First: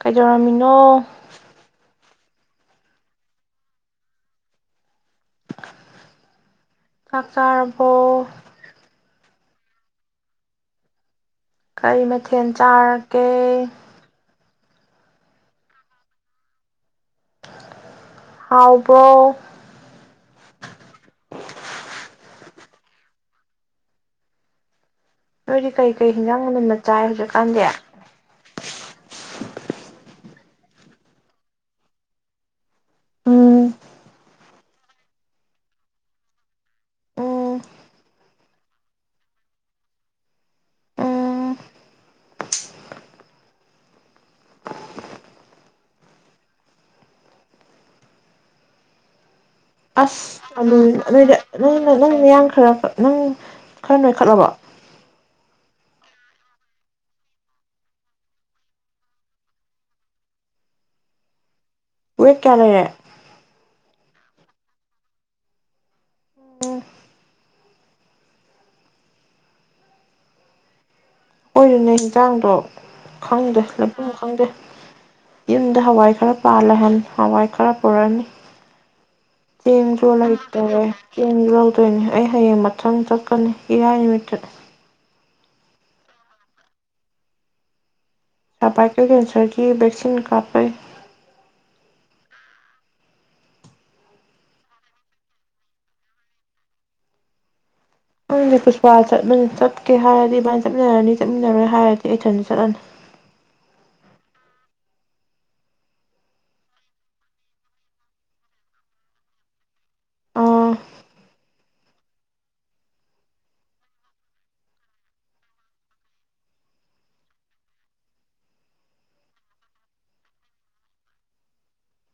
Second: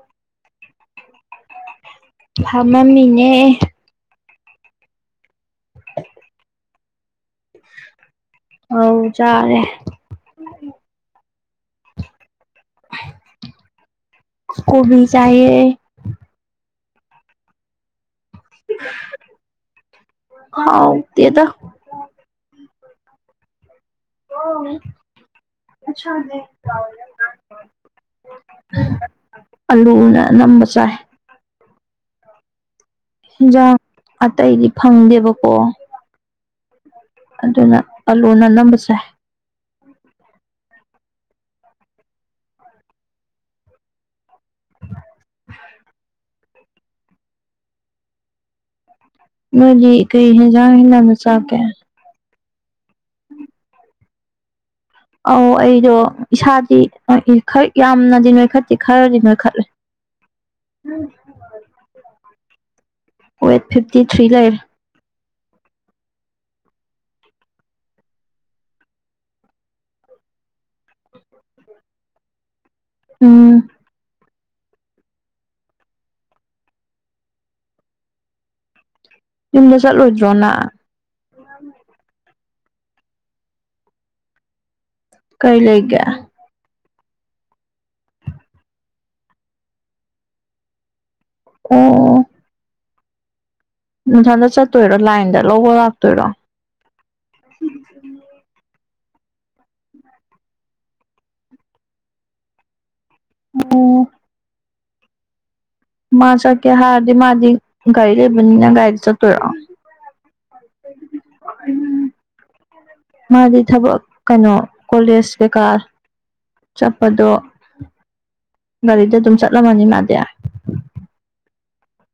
ꯀꯩꯗꯧꯔꯝꯃꯤꯅꯣ ꯐꯝꯃꯝꯃꯤꯅꯦ ꯆꯥꯛ ꯆꯥꯔꯕꯣ ꯑꯧ ꯆꯥꯔꯦ ꯀꯔꯤ ꯃ ꯊꯦꯜ ꯆꯥꯔꯒꯦ ꯀꯣꯕꯤ ꯆꯥꯏꯌꯦ ꯍꯥꯎꯕ꯭ꯔꯣ ꯍꯥꯎꯇꯦꯗ [unintelligible] ꯅꯣꯏꯗꯤ ꯀꯩꯀꯩ ꯍꯤꯟꯖꯥꯡꯅ ꯅꯝꯅ ꯆꯥꯏ ꯍꯧꯖꯤꯛꯀꯥꯟꯗꯤ ꯑꯂꯨꯅ ꯑꯅꯝꯕ ꯆꯥꯏ ꯎꯝ ꯍꯤꯟꯖꯥꯡ ꯑꯇꯩꯗꯤ ꯐꯪꯗꯦꯕꯀꯣ ꯑꯗꯨꯅ ꯑꯥꯂꯨꯅ ꯑꯅꯝꯕ ꯆꯥꯏ ꯅꯣꯏꯗꯤ ꯀꯩ ꯑꯁ ꯍꯦꯟꯖꯥꯡ ꯑꯗꯨ ꯍꯦꯟꯅꯅ ꯆꯥꯒꯦ [unintelligible] ꯈꯔ ꯅꯪ ꯈꯔ ꯅꯣꯏꯈꯠꯂꯕ ꯑꯧ ꯑꯩꯗꯣ ꯏꯁꯥꯗꯤ ꯈꯔ ꯌꯥꯝꯅꯗꯤ ꯅꯣꯏꯈꯠꯇꯦ ꯈꯔꯗꯤ ꯅꯣꯏꯈꯠꯂꯦ ꯋꯦꯠ ꯀꯌꯥ ꯂꯩꯔꯦ [unintelligible] [unintelligible] ꯆꯥꯡꯗꯣ ꯎꯝ ꯈꯪꯗꯦ ꯂꯩꯐꯝ ꯈꯪꯗꯦ ꯌꯨꯝꯗ ꯍꯋꯥꯏ ꯈꯔ ꯄꯥꯜꯂꯦ ꯍꯥꯏꯕꯅꯤ ꯍꯋꯥꯏ ꯈꯔ ꯄꯨꯔꯛꯅꯤ ꯌꯨꯝꯗ ꯆꯦꯡꯖꯨ ꯆꯠꯂꯣꯏꯗ꯭ꯔꯣ ꯅꯪ ꯂꯩꯇꯔꯦ ꯆꯦꯡꯖꯨ ꯂꯧꯗꯣꯏꯅꯤ ꯍꯌꯦꯡ ꯃꯊꯪ ꯆꯠꯀꯅꯤ ꯏꯔꯥꯏ ꯅꯨꯃꯤꯠꯇ ꯀꯩ ꯂꯩꯒꯦ [unintelligible] ꯀꯦꯟꯁꯔꯒꯤ ꯚꯦꯛꯁꯤꯟ ꯀꯥꯞꯄꯩ ꯑꯣ ꯅꯊꯟꯗ ꯆꯠꯇꯣꯏꯔꯣ ꯂꯥꯏꯟꯗ ꯂꯧꯕ ꯂꯥꯛꯇꯣꯏꯔꯣ ꯈꯪꯗꯦ ꯄꯨꯁ ꯄꯥ ꯆꯠꯃꯟ ꯆꯠꯀꯦ ꯍꯥꯏꯔꯗꯤ ꯏꯕꯥꯅꯤ ꯆꯠꯃꯤꯟꯅꯔꯅꯤ ꯆꯠꯃꯤꯟꯅꯔꯣꯏ ꯍꯥꯏꯔꯗꯤ ꯑꯩꯊꯟꯗ ꯆꯠꯂꯅꯤ ꯑꯣ ꯃꯥ ꯆꯠꯀꯦ ꯍꯥꯏꯔꯗꯤ ꯃꯥꯗꯤ ꯒꯥꯔꯤ ꯂꯩꯕꯅꯤꯅ ꯒꯥꯔꯤꯗ ꯆꯠꯇꯣꯏꯔꯣ ꯑꯥ ꯃꯥꯗꯤ ꯊꯕꯛ ꯀꯩꯅꯣ ꯀꯣꯂꯦꯖ ꯀꯩꯀꯥ ꯆꯠꯄꯗꯣ ꯒꯥꯔꯤꯗ ꯑꯗꯨꯝ ꯆꯠꯂꯝꯃꯅꯤ ꯃꯥꯗꯤ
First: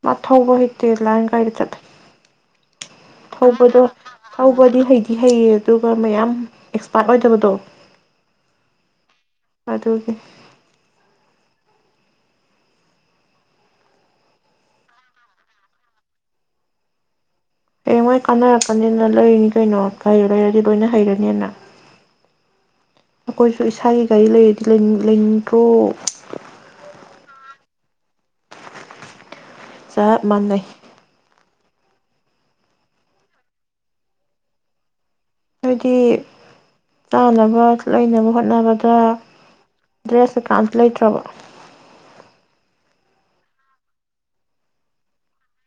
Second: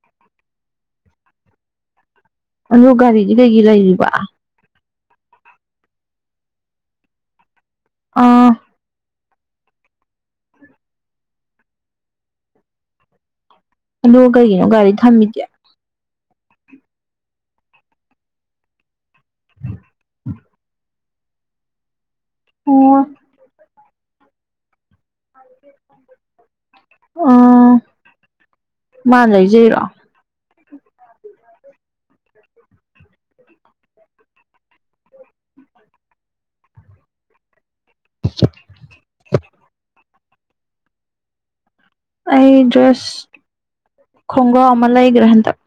ꯃ ꯊꯧꯕ ꯍꯩꯇꯦ ꯂꯥꯏꯟ ꯒꯥꯔꯤꯗ ꯆꯠꯂꯤ ꯑꯗꯣ ꯒꯥꯔꯤꯗꯤ ꯂꯩꯗꯤ ꯂꯩꯔꯤꯕ ꯊꯧꯕꯗꯤ ꯍꯩꯗꯤ ꯍꯩꯌꯦ ꯑꯗꯨꯒ ꯃꯌꯥꯝ ꯑꯦꯛꯁꯄꯥꯠ ꯑꯣꯏꯗꯕꯗꯣ ꯑꯥ ꯑꯗꯨꯒꯤ ꯑꯗꯨꯒ ꯀꯩꯒꯤꯅꯣ ꯒꯥꯔꯤ ꯊꯝꯃꯤꯗꯦ ꯍꯌꯦꯡꯋꯥꯏ ꯀꯥꯟꯅꯔꯛꯀꯅꯤꯅ ꯂꯩꯔꯤꯅꯤ ꯀꯩꯅꯣ ꯒꯥꯔꯤꯗꯣ ꯂꯩꯔꯗꯤ ꯂꯣꯏꯅ ꯍꯩꯔꯦ ꯅꯦꯅ ꯑꯣ ꯑꯈꯣꯏꯁꯨ ꯏꯁꯥꯒꯤ ꯒꯩꯂꯩꯑꯗꯤ ꯂꯩꯅꯤꯡ ꯂꯩꯅꯤꯡꯇꯔꯣ ꯃꯥꯥꯂꯩꯖ ꯆꯞ ꯃꯥꯟꯅꯩ ꯍꯥꯏꯗꯤ ꯇꯥꯅꯕ ꯂꯩꯅꯕ ꯍꯣꯠꯅꯕꯗ ꯗ꯭ꯔꯦꯁ ꯀꯀꯥ ꯑꯝꯇ ꯂꯩꯇ꯭ꯔꯕꯣ ꯑꯩ ꯗꯔ꯭ꯦꯁ ꯈꯣꯡꯒꯥꯎ ꯑꯃ ꯂꯩꯒꯔ꯭ꯦ ꯍꯟꯗꯛ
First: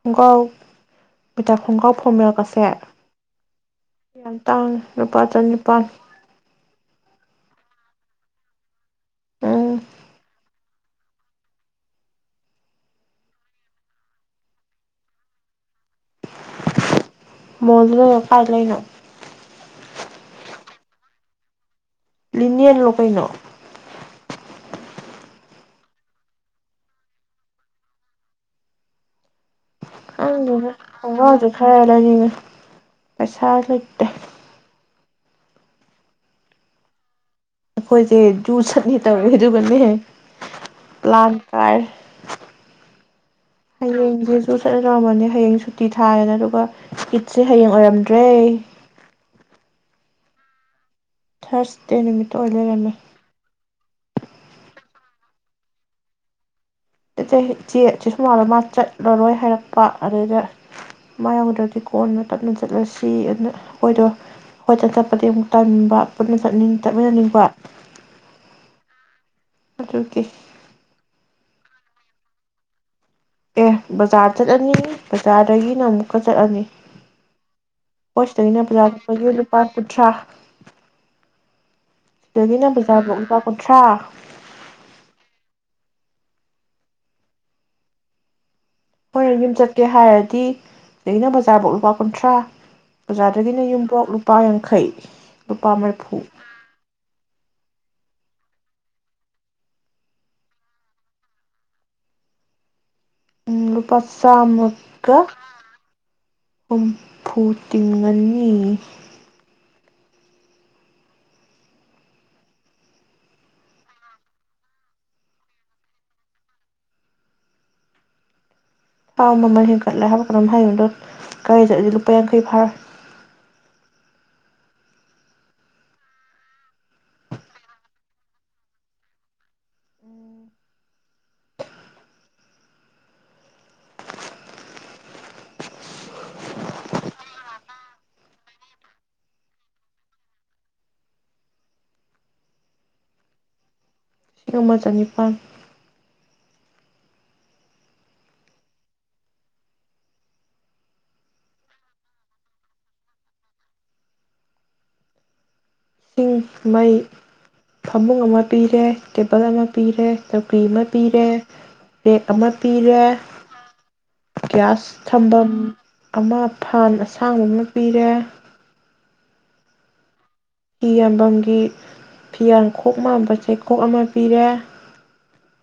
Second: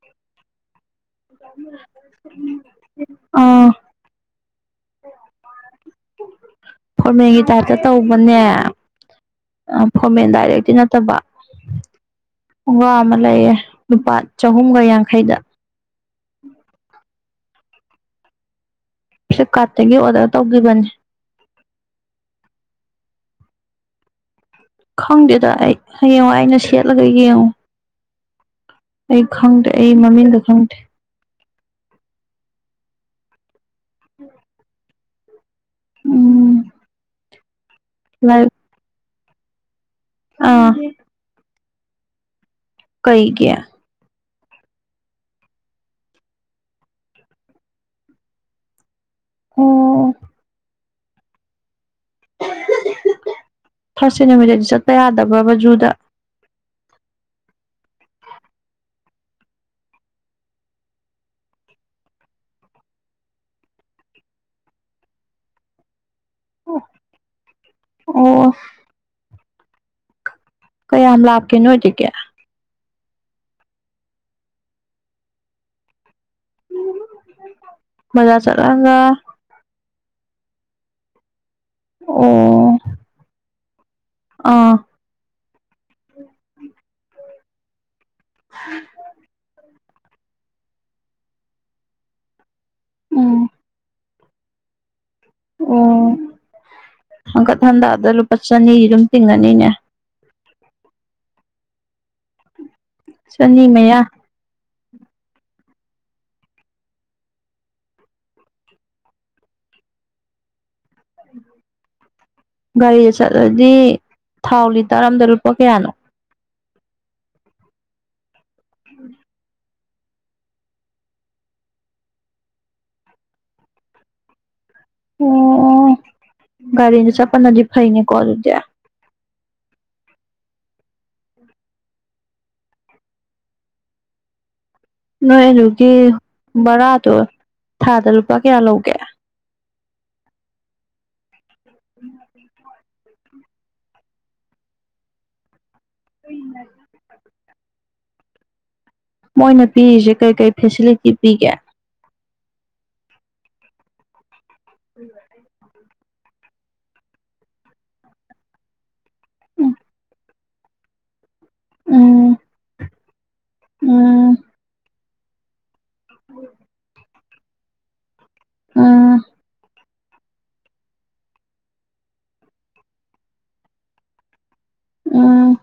ꯈꯣꯡꯒꯥꯎ ꯕꯤꯇꯥ ꯈꯣꯡꯒꯥꯎ ꯐꯣꯃꯦꯜꯒꯁꯦ ꯑꯥ ꯅꯪ ꯇꯥꯡ ꯂꯨꯄꯥ ꯆꯅꯤꯄꯥꯜ ꯐꯣꯔꯃꯦꯡꯒꯤ ꯇꯥꯏꯞꯇ ꯇꯧꯕꯅꯦ ꯑ ꯎꯝ ꯐꯣꯃꯦꯟ ꯗꯥꯏꯔꯦꯛ ꯇꯤ ꯅꯠꯇꯕ ꯈꯣꯡꯒꯥꯎ ꯑꯃ ꯂꯩꯌꯦ ꯂꯨꯄꯥ ꯆꯍꯨꯝꯒ ꯌꯥꯡꯈꯩꯗ ꯃꯣꯜꯗꯨꯅ ꯃꯨꯛ ꯀꯥꯏ ꯂꯩꯅꯣ ꯀꯥꯠꯇꯒꯤ ꯑꯣꯗꯔ ꯇꯧꯒꯤꯕꯅꯤ ꯂꯤꯅꯤꯌꯦꯟꯂꯣ ꯀꯩꯅꯣ ꯈꯪꯗꯦꯗ ꯑꯩ ꯍꯌꯦꯡꯋꯥꯏ ꯑꯩꯅ ꯁꯦꯠꯂꯒ ꯌꯦꯡꯉꯨ ꯑꯩ ꯈꯪꯗꯦ ꯑꯩ ꯃꯃꯤꯡꯒ ꯈꯪꯗꯦꯕꯨ ꯈꯪꯗꯦ ꯈꯣꯡꯒꯥꯎꯖꯨ ꯈꯔ ꯂꯩꯅꯤꯡꯉꯦ ꯄꯩꯁꯥ ꯂꯩꯠ ꯎꯝ ꯑꯈꯣꯏꯖꯦ ꯂꯥꯏ ꯖꯨ ꯁꯠꯅꯤ ꯇ ꯍꯁꯨꯒꯅꯤꯍꯦ ꯑꯥ ꯇꯔ ꯀꯩꯒ ꯁꯨ ꯁꯠꯂ ꯌꯥꯧꯔꯝꯃꯅꯦ ꯍꯌꯦꯡ ꯁꯨꯇꯤ ꯊꯥꯏꯌꯦꯅ ꯑꯗꯨꯒ ꯀꯤꯠꯁꯦ ꯍꯌꯦꯡ ꯑꯣꯏꯔꯝꯗ꯭ꯔꯦ ꯑꯣꯝ ꯊꯔꯁ ꯇꯅꯃꯤ ꯊ ꯂꯩ ꯂꯃꯦ ꯊꯥꯔꯠ ꯁꯦꯇꯃꯤꯇꯔꯗꯤ ꯆꯠꯄ ꯌꯥꯗꯕ꯭ꯔ ꯕ ꯖꯨꯗ ꯏꯆꯦ ꯏꯆꯦ ꯏꯆꯦ ꯁꯨ ꯃꯥꯥꯜꯂꯣ ꯃꯥ ꯆꯠꯂꯔꯣꯏ ꯍꯥꯏꯔꯛꯄ ꯑꯗꯨꯗꯩꯗ ꯃꯥ ꯌꯥꯎꯗ꯭ꯔꯗꯤ ꯀꯣꯟꯅ ꯇꯞꯅ ꯆꯠꯂꯁꯤ ꯑꯗꯨꯅ ꯑꯩꯈꯣꯏꯗꯣ ꯍꯣꯏꯇ ꯆꯠꯄꯗꯒꯤ ꯑꯃꯨꯛ ꯇꯕ ꯄꯨꯟꯅ ꯆꯠꯅꯤꯡ ꯆꯠꯃꯤꯟꯅꯅꯤꯡꯕ ꯑꯣ ꯑꯗꯨ ꯀꯤ ꯀꯌꯥꯝ ꯂꯥꯞꯀꯦ ꯅꯣꯏꯇꯀꯤ ꯑꯦ ꯕꯖꯥꯔ ꯆꯠꯂꯅꯤ ꯕꯖꯥꯔꯗꯒꯤ ꯅꯪ ꯀ ꯆꯠꯂꯅꯤ ꯕꯖꯥꯔ ꯑꯩꯈꯣꯏꯁꯤꯗꯑꯤ ꯕꯖꯥꯔ ꯆꯠꯂꯒ ꯆꯄꯒꯤ ꯂꯨꯄꯥ ꯀꯨꯟꯊ꯭ꯔꯥ ꯑꯣ ꯗꯒꯤꯅ ꯕꯖꯥꯔ ꯕꯨꯛ ꯂꯨꯄ ꯑꯣꯊ꯭ꯔꯥ ꯑꯥ ꯎꯝ ꯍꯣꯏ ꯌꯨꯝ ꯆꯠꯀꯦ ꯍꯥꯏꯔꯗꯤ ꯑꯩꯅ ꯕꯖꯥꯔꯐꯥꯎ ꯂꯨꯄꯥ ꯀꯨꯟꯊ꯭ꯔꯥ ꯎꯝ ꯑꯣꯖꯥꯗꯒꯤꯅ ꯌꯨꯝ ꯄꯣꯛ ꯄ ꯌꯥꯡꯈꯩ ꯔꯄꯥꯥ ꯃꯔꯐꯨ ꯊꯟꯗꯥꯗ ꯂꯨꯄꯥ ꯆꯅꯤ ꯑꯗꯨꯨꯝ ꯇꯤꯡꯉꯅꯤꯅꯦ ꯎꯝ ꯆꯅꯤ ꯂꯨꯄꯥ ꯃꯌꯥ ꯋꯥꯝ ꯃꯨꯛ ꯀ ꯍꯨꯝꯐꯨ ꯇꯤꯡꯉꯅꯤ ꯒꯥꯔꯤꯗ ꯆꯠꯂꯗꯤ ꯊꯥꯎ ꯂꯤꯇꯔ ꯑꯝꯗ ꯂꯨꯄꯥ ꯀꯌꯥꯅꯣ ꯥꯊꯥꯎ ꯃꯃꯜ ꯍꯦꯟꯒꯠꯂꯦ ꯍꯥꯏꯕ ꯀꯩꯅꯣꯝ ꯍꯥꯏꯒꯤꯒꯨꯝ ꯇꯧ ꯑꯩꯈꯣꯏꯅ ꯠꯂꯗꯤ ꯂꯨꯄꯥ ꯌꯥꯡꯈꯩ ꯐꯥꯔꯣꯏ ꯑꯣ ꯒꯥꯔꯤꯗ ꯆꯄꯜꯅꯗꯤ ꯐꯩꯅꯦꯀꯣ ꯑꯗꯨꯗꯤ ꯅꯣꯏ ꯑꯗꯨꯒꯤ ꯚꯔꯥꯗꯣ ꯊꯥꯗ ꯂꯨꯄꯥ ꯀꯌꯥ ꯂꯧꯒꯦ ꯂꯤꯁꯤꯡ ꯑꯃ ꯆꯅꯤꯄꯥꯜ ꯍ ꯃꯣꯏꯅ ꯄꯤꯔꯤꯁꯦ ꯀꯔꯤ ꯀꯔꯤ ꯐꯦꯁꯤꯂꯤꯇꯤ ꯄꯤꯒꯦ ꯎꯝ ꯏꯁꯤꯡ ꯃꯩ ꯐꯃꯨꯡ ꯑꯃ ꯄꯤꯔꯦ ꯇꯦꯕꯜ ꯑꯃ ꯄꯤꯔꯦ ꯇꯧꯀꯤ ꯑꯃ ꯄꯤꯔꯦ ꯄꯦꯛ ꯎꯝ ꯑꯃ ꯄꯤꯔꯦ ꯎꯝ ꯒ꯭ꯤꯌꯁ ꯊꯝꯕꯝ ꯑꯃ ꯐꯥꯟꯁ ꯑ ꯁꯁꯥꯡꯕ ꯑꯃ ꯄꯤꯔꯦ ꯎꯝ ꯐꯤ ꯌꫭꯟꯕꯝꯒꯤ ꯐꯤ ꯌꯥꯡꯈꯣꯛ ꯃꯥꯟꯕ ꯆꯩꯀꯣꯛ ꯑꯃ ꯄꯤꯔꯦ ꯎꯝ [unintelligible]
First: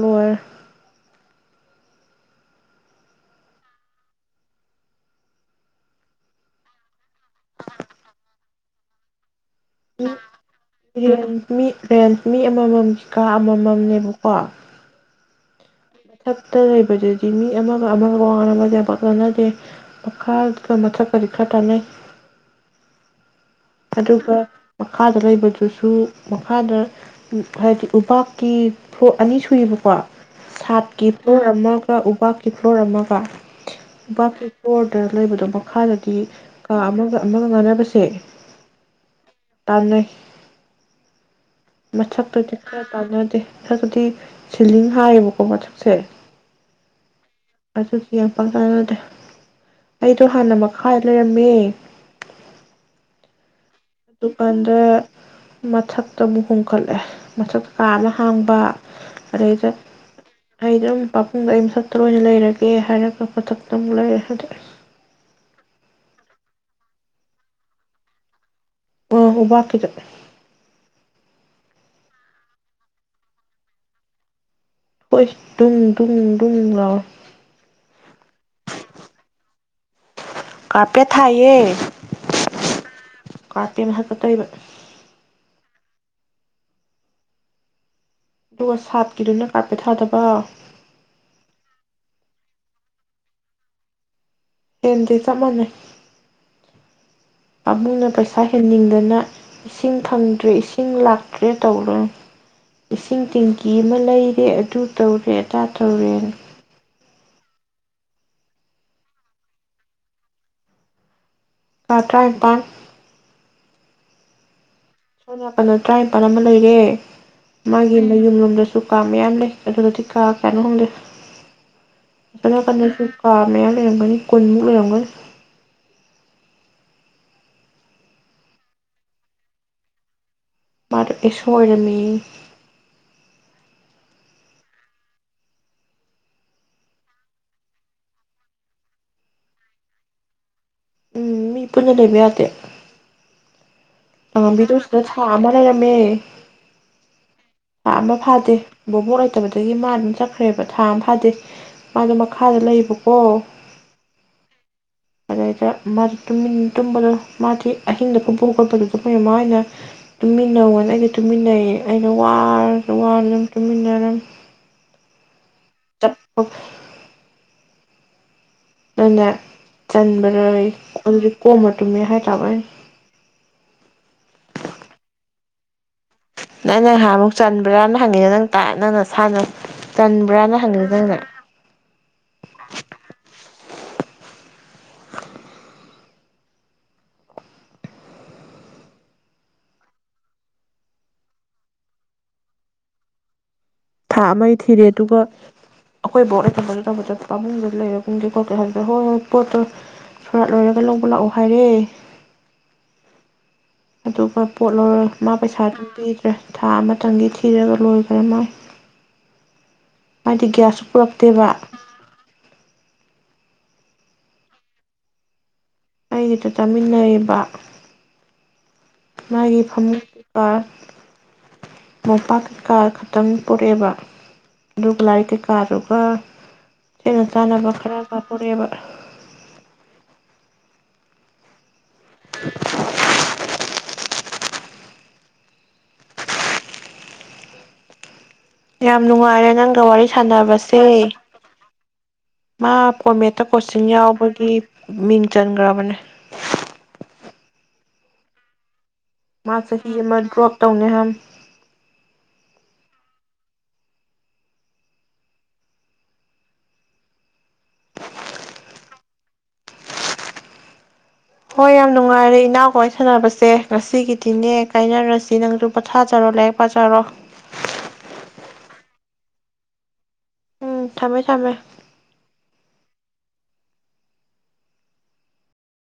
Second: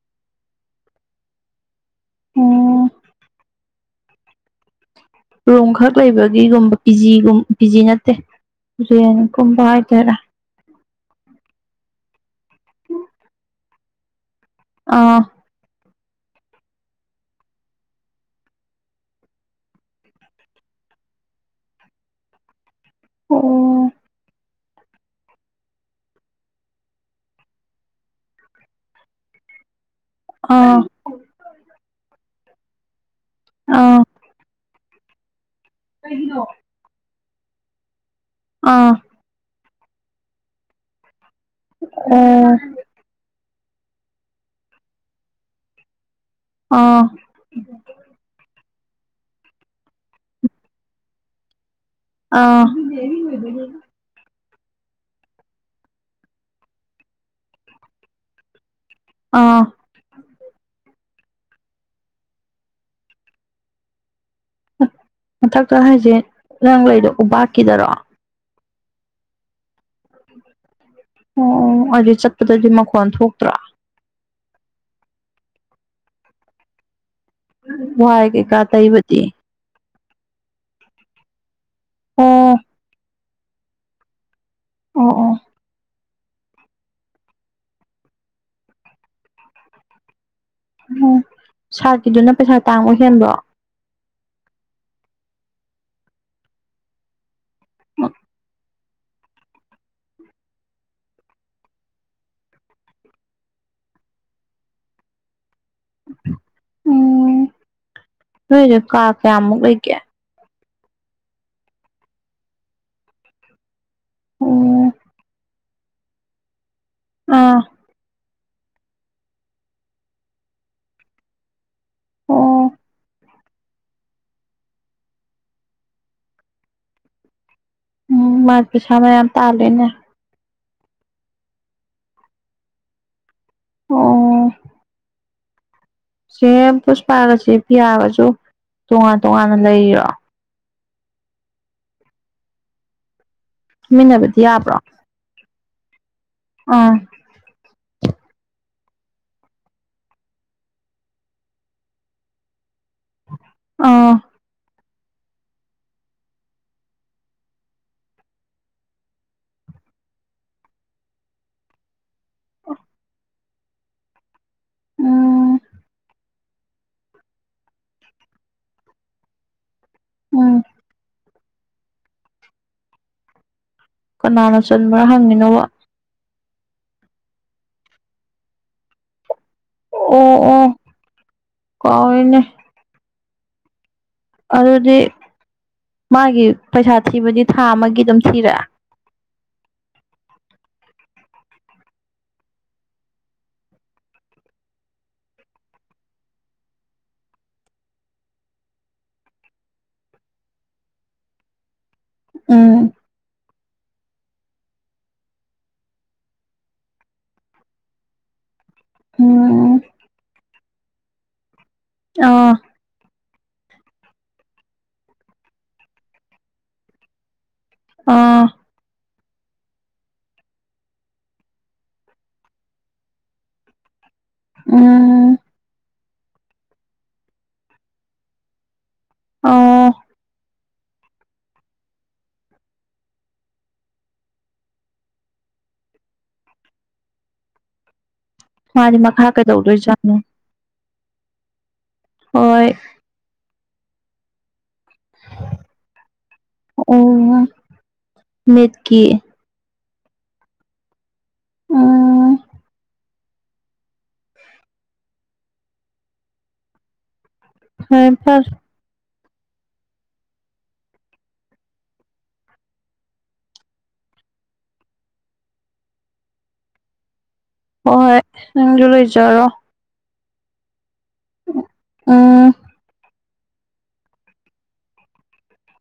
ꯂꫭꯏꯔꯦ ꯑꯣ ꯔꯣꯛꯈꯛ ꯂꯩꯕꯒꯤꯒꯨꯝꯕ ꯄꯤꯖꯤꯒꯨꯝ ꯄꯤꯖꯤ ꯅꯠꯇꯦ ꯍꯥꯏꯗꯣꯏꯔꯥ [unintelligible] ꯔꯦꯟꯁ ꯃꯤ ꯑꯃꯃꯝ ꯀꯀꯥ ꯑꯃꯃꯝꯅꯦꯕ [unintelligible] ꯑꯥ ꯃꯊꯛꯇ ꯂꯩꯕꯗꯗꯤ ꯃꯤ ꯑꯃꯒ ꯑꯃꯒ ꯋꯥ ꯉꯡꯅꯕꯖꯦ ꯌꯝꯄꯥꯛ ꯇꯥꯟꯅꯗꯦ ꯃꯈꯥꯒ ꯃꯊꯛꯀꯗꯤ ꯈꯔ ꯇꯥꯟꯅꯩ ꯑꯣ ꯑꯗꯨꯒ ꯃꯈꯥꯗ ꯂꯩꯕꯗꯨꯁꯨ ꯃꯈꯥꯗ ꯍꯥꯏꯗꯤ ꯎꯕꯥꯛꯀꯤ ꯐ꯭ꯂꯣꯔ ꯑꯅꯤ ꯁꯨꯏꯌꯦꯕꯀꯣ ꯑꯥ ꯁꯠꯇ ꯀꯤ ꯐꯨꯂ꯭ꯔꫭ ꯑꯕꯥꯛꯀꯤ [unintelligible] ꯀꯤꯐꯣꯔ ꯑꯃꯒ ꯑꯥ [unintelligible] ꯂꯩꯕꯗꯣ [unintelligible] ꯃꯈꯥꯗꯗꯤ ꯀꯥ ꯑꯃꯒ ꯑꯃꯒ ꯉꯥꯡꯅꯕꯁꯦ ꯑꯥ ꯇꯥꯅꯩ ꯑꯣ ꯃꯊꯛꯇꯗꯤ ꯈꯔ ꯇꯥꯅꯗꯦ ꯃꯊꯛꯇꯤ ꯁꯤꯂꯤꯡ ꯍꯥꯏꯌꯦꯕꯀꯣ ꯃꯊꯛꯁꯦ ꯑ [unintelligible] ꯑꯩꯗꯣ ꯍꯥꯟꯅ ꯃꯈꯥ ꯂꯩꯔꯝꯃꯦ ꯑ [unintelligible] ꯗꯨꯀꯥꯟꯗ ꯃꯊꯛꯇ ꯑꯃꯨꯛ ꯍꯣꯡꯀꯠꯂꯦ ꯃꯊꯛꯇ ꯀꯥ ꯑꯃ ꯍꯥꯡꯕ ꯑꯥ ꯑꯗꯩꯗ ꯑꯩꯗꯩꯗ ꯑꯄꯨꯛ ꯄꯥꯕꯨꯡꯗ ꯑꯩ ꯃꯊꯛꯇ ꯑꯣꯏꯅ ꯂꯩꯔꯒꯦ ꯍꯥꯏꯔꯒ ꯃꯊꯛꯇ ꯑꯃꯨꯛ ꯂꯩꯔꯦ ꯍꯧꯖꯤꯛ [unintelligible] ꯃꯊꯛꯇ ꯍꯥꯏꯖꯦ ꯅꯥꯡ ꯂꯩꯗꫭ ꯎꯕꯥꯛꯀꯤꯗꯔꯣ ꯑ ꯎꯕꯥꯛꯀꯤꯗ ꯑꯣ ꯑꯗꯨꯗꯤ ꯆꯠꯄꯗꯗꯤ ꯃꯈꯣꯟ ꯊꯣꯛꯇ꯭ꯔꯥ ꯍꯣꯏ ꯗꯨꯡ ꯗꯨꯡ ꯗꯨꯡ ꯂꯥꯎꯋꯦ ꯋꯥꯏ ꯀꯦꯀꯥ ꯇꯩꯕꯗꯤ ꯀꯥꯔꯄꯦꯠ ꯊꯥꯏꯌꯦ ꯑꯣ ꯀ꯭ꯔꯄꯦꯠ ꯃꯊꯛꯇ ꯇꯩꯕ ꯑꯣ ꯑꯣ ꯑꯗꯨꯒ ꯁꯥꯠꯀꯤꯗꯨꯅ ꯀꯥꯔꯄꯦꯠ ꯊꯥꯗꯕ ꯎꯝ ꯁꯥꯠꯀꯤꯗꯨꯅ ꯄꯩꯁꯥ ꯇꯥꯡꯕ ꯍꯦꯟꯕ꯭ꯔꯣ ꯍꯦꯟꯗꯦ ꯆꯞ ꯃꯥꯟꯅꯩ ꯄꯥꯕꯨꯡꯅ ꯄꯩꯁꯥ ꯍꯦꯟꯅꯤꯡ ꯑꯗꯨꯗꯅ ꯏꯁꯤꯡ ꯐꯪꯗ꯭ꯔꯦ ꯏꯁꯤꯡ ꯂꯥꯛꯇ꯭ꯔꯦ ꯇꯧꯗꯅ ꯏꯁꯤꯡ ꯇꯦꯡꯀꯤ ꯑꯃ ꯂꯩꯔꯦ ꯑꯗꯨ ꯇꯧꯔꯦ ꯑꯗꯥ ꯇꯧꯔꯦꯅ ꯎꯝ ꯅꯣꯏꯗꯣ ꯀꯥ ꯀꯌꯥꯃꯨꯛ ꯂꯩꯒꯦ ꯀꯥ ꯇꯔꯥꯅꯤꯄꯥꯟ ꯑꯣ ꯁꯣꯝ ꯅꯥꯀꯟꯗ ꯇꯔꯥꯅꯤꯄꯜ ꯑꯃ ꯂꯩꯔꯦ ꯑꯥ ꯃꯥꯒꯤ ꯃꯌꯨꯝ ꯂꯝ ꯑꯗꯨꯁꯨꯨ ꯀꯥ ꯃꯌꯥꯝ ꯂꯩ ꯑꯗꯨ ꯑꯗꯨꯗꯗꯤ ꯀꯥ ꯀꯌꯥꯅꯣ ꯈꯪꯗꯦ ꯅ ꯑꯣ ꯄꯅ [unintelligible] ꯀꯥ ꯃꯌꯥꯝ ꯂꯩꯔꯝꯒꯅꯤ ꯀꯨꯟꯃꯨꯛ ꯂꯩꯔꯝꯒꯅꯤ ꯎꯝ ꯃꯥ ꯄꯩꯁꯥ ꯃꯌꯥꯝ ꯇꯥꯜꯂꯦꯅꯦ ꯃꯥꯗꯣ ꯑꯦꯁꯣ ꯑꯣꯏꯔꯝꯃꯦꯌꯦ ꯑꯣ ꯁꯦ ꯄꯨꯁꯄꯥꯒꯁꯦ ꯄꯤ ꯌꯥꯒꯁꯨ ꯇꯣꯉꯥꯟ ꯇꯣꯉꯥꯟꯅ ꯂꯩꯔꯣ ꯎꯝ ꯃꯤ ꯄꯨꯟꯅ ꯂꯩꯕ ꯌꯥꯗꯦ ꯑ ꯇꯨꯃꯤꯟꯅꯕꯗꯤ ꯌꯥꯕ꯭ꯔꯣ ꯃꯤꯗ ꯃꯦ ꯑꯥ ꯄꯥꯝꯕ ꯐꯥꯗꯦ ꯕꯣꯕꯣꯛ ꯂꯩꯇꯕꯗꯒꯤ ꯃꯥ ꯑꯗꯨꯝ ꯆꯠꯈ꯭ꯔꯦꯕ ꯊꯥ ꯑꯃ ꯐꯥꯗꯦ ꯃꯥꯗꯣ ꯃꯈꯥꯗ ꯂꯩꯌꯦꯕꯀꯣ ꯑꯥ ꯑꯗꯗ ꯃꯔ ꯇꯨꯝꯕꯗꯣ ꯃꯥꯗꯤ ꯑꯍꯤꯡꯗ ꯄꯨꯨꯝꯕ ꯈꯣꯠꯄꯗꯨ ꯑꯗꯨ ꯃꯌꯥꯝꯃꯅ ꯇꯨꯝꯃꯤꯟꯅꯧꯅ ꯑꯩꯒ ꯇꯨꯝꯃꯤꯟꯅꯩꯌꯦ ꯑꯩꯅ ꯋꯥꯔꯁꯨ ꯋꯥꯔ ꯑꯗꯨꯝ ꯇꯨꯝꯃꯤꯟꯅ ꯑꯗꯨꯝ ꯎꯝ ꯆꯠ ꯑ ꯎꯝ ꯆꯟꯕꯔꯣꯏ ꯑꯗꯨ ꯀꯣꯝꯃ ꯇꯨꯝꯃꯦ ꯍꯥꯏꯇꯥꯔ ꯀꯅꯥꯅ ꯆꯟꯕ꯭ꯔꯥ ꯍꯪꯉꯤꯅꯣꯕ ꯅꯪ ꯅꯪꯍꯥꯟ ꯑꯃꯨꯛ ꯆꯟꯕ꯭ꯔꯥꯅ ꯍꯪꯉꯤꯅꯣ ꯅꯪ ꯇꯥꯏ ꯅꯪꯅ ꯁꯥꯟꯅ ꯑꯣ ꯑꯣ ꯀꯅꯦ ꯑꯗꯨꯗꯤ ꯃꯥꯒꯤ ꯄꯩꯁꯥ ꯊꯤꯕꯗꯤ ꯊꯥ ꯑꯃꯒꯤ ꯑꯗꯨꯝ ꯊꯤꯔꯑꯦ ꯊꯥ ꯑꯃꯒꯤ ꯊꯤꯔꯦ ꯑꯗꯨꯒ ꯑꯩꯈꯣꯏ ꯕꯥꯎ ꯂꯩ ꯊꯕ ꯇ ꯆꯠ ꯄꯥꯃꯨꯡꯗꯨ ꯂꯩꯔꯒꯨꯝꯒꯦ ꯈꯣꯠꯀꯦ ꯍꯥꯏꯕ ꯍꯣꯏ ꯍ ꯄꯣꯠꯇꯣ ꯐꯔꯥ ꯂꯣꯏꯔꯒ ꯂꯧꯕ ꯂꯥꯛꯑꯣ ꯍꯥꯏꯔꯦ ꯎꯝ ꯑꯗꯨꯒ ꯄꯣꯠ ꯂꯧꯔꯣꯏ ꯃꯥ ꯄꯩꯁꯥ ꯑꯗꯨꯝ ꯄꯤꯗ꯭ꯔꯦ ꯊꯥ ꯑꯃꯇꯪꯒꯤ ꯊꯤꯔꯒ ꯂꯣꯏꯈ꯭ꯔꯦ ꯃꯥꯏ ꯎꯝ ꯍꯥꯏꯗꯤ ꯒ꯭ꯌꯥꯁꯁꯨ ꯄꯨꯔꯛꯇꯦꯕ ꯑꯥ ꯑꯩꯒꯤꯗ ꯆꯥꯃꯤꯟꯅꯩꯔꯤꯕ ꯑꯥ ꯃꯥꯒꯤ ꯐꯃꯨꯡ ꯀꯥꯔ ꯃꯣꯝꯄꯥꯛꯀꯤ ꯀꯥꯔ ꯈꯛꯇꯪ ꯄꯔꯛꯑꯦꯕ ꯂꯨꯒ ꯂꯔꯤ ꯎꯝ ꯀ ꯀꯥꯔꯔꯨꯒ ꯁꯤꯅ ꯆꯥꯅꯕ ꯈꯔ ꯄꯄꯨꯔꯦꯕ ꯑꯣ [inaudible] ꯃꯥꯗꯤ ꯌꯥꯝ ꯃꯈꯥ ꯅꯨꯡꯉꯥꯏꯔꯦ ꯅꯪꯒ ꯋꯥꯔꯤ ꯀꯩꯗꯧꯗꯣꯏꯖꯥꯠꯅꯣ ꯁꯥꯟꯅꯕꯁꯦ ꯍꯣꯏ ꯃꯥ ꯀꯣꯃꯦꯇ ꯀꯣꯆꯤꯡ ꯌꯥꯎ ꯈꯣꯏꯒꯤ ꯃꯤꯡ ꯆꯟꯈ꯭ꯔꯕꯅꯦ꯫ ꯑꯣ ꯅꯤꯠꯀꯤ꯫ ꯃꯥ ꯆꯍꯤ ꯑꯃ ꯗ꯭ꯔꯣꯞ ꯇꯧꯅꯤꯍꯥꯏꯝ꯫ [unintelligible] ꯐꯔꯦ - ꯐꯔꯦ꯫ ꯍꯣꯏ ꯌꯥꯝ ꯅꯨꯡꯉꯥꯏꯔꯦ ꯏꯅꯥꯎꯀꯋꯥꯏ ꯁꯅꯕꯁꯦ ꯉꯁꯤꯒꯤꯗꯤꯅꯦ ꯀꯥꯏꯅꯔꯁꯤ ꯅꯪꯁꯨ ꯄꯣꯊꯥꯖꯔꯣ ꯂꯥꯏꯔꯤꯛ ꯄꯥꯖꯔꯣ꯫ ꯍꯣ - ꯍꯣꯏ ꯅꯪꯖꯨ ꯂꯩꯖꯔꯣ꯫ ꯎꯝ꯫ ꯊꯝꯃꯦ- ꯊꯝꯃꯦ꯫ ꯎꯝ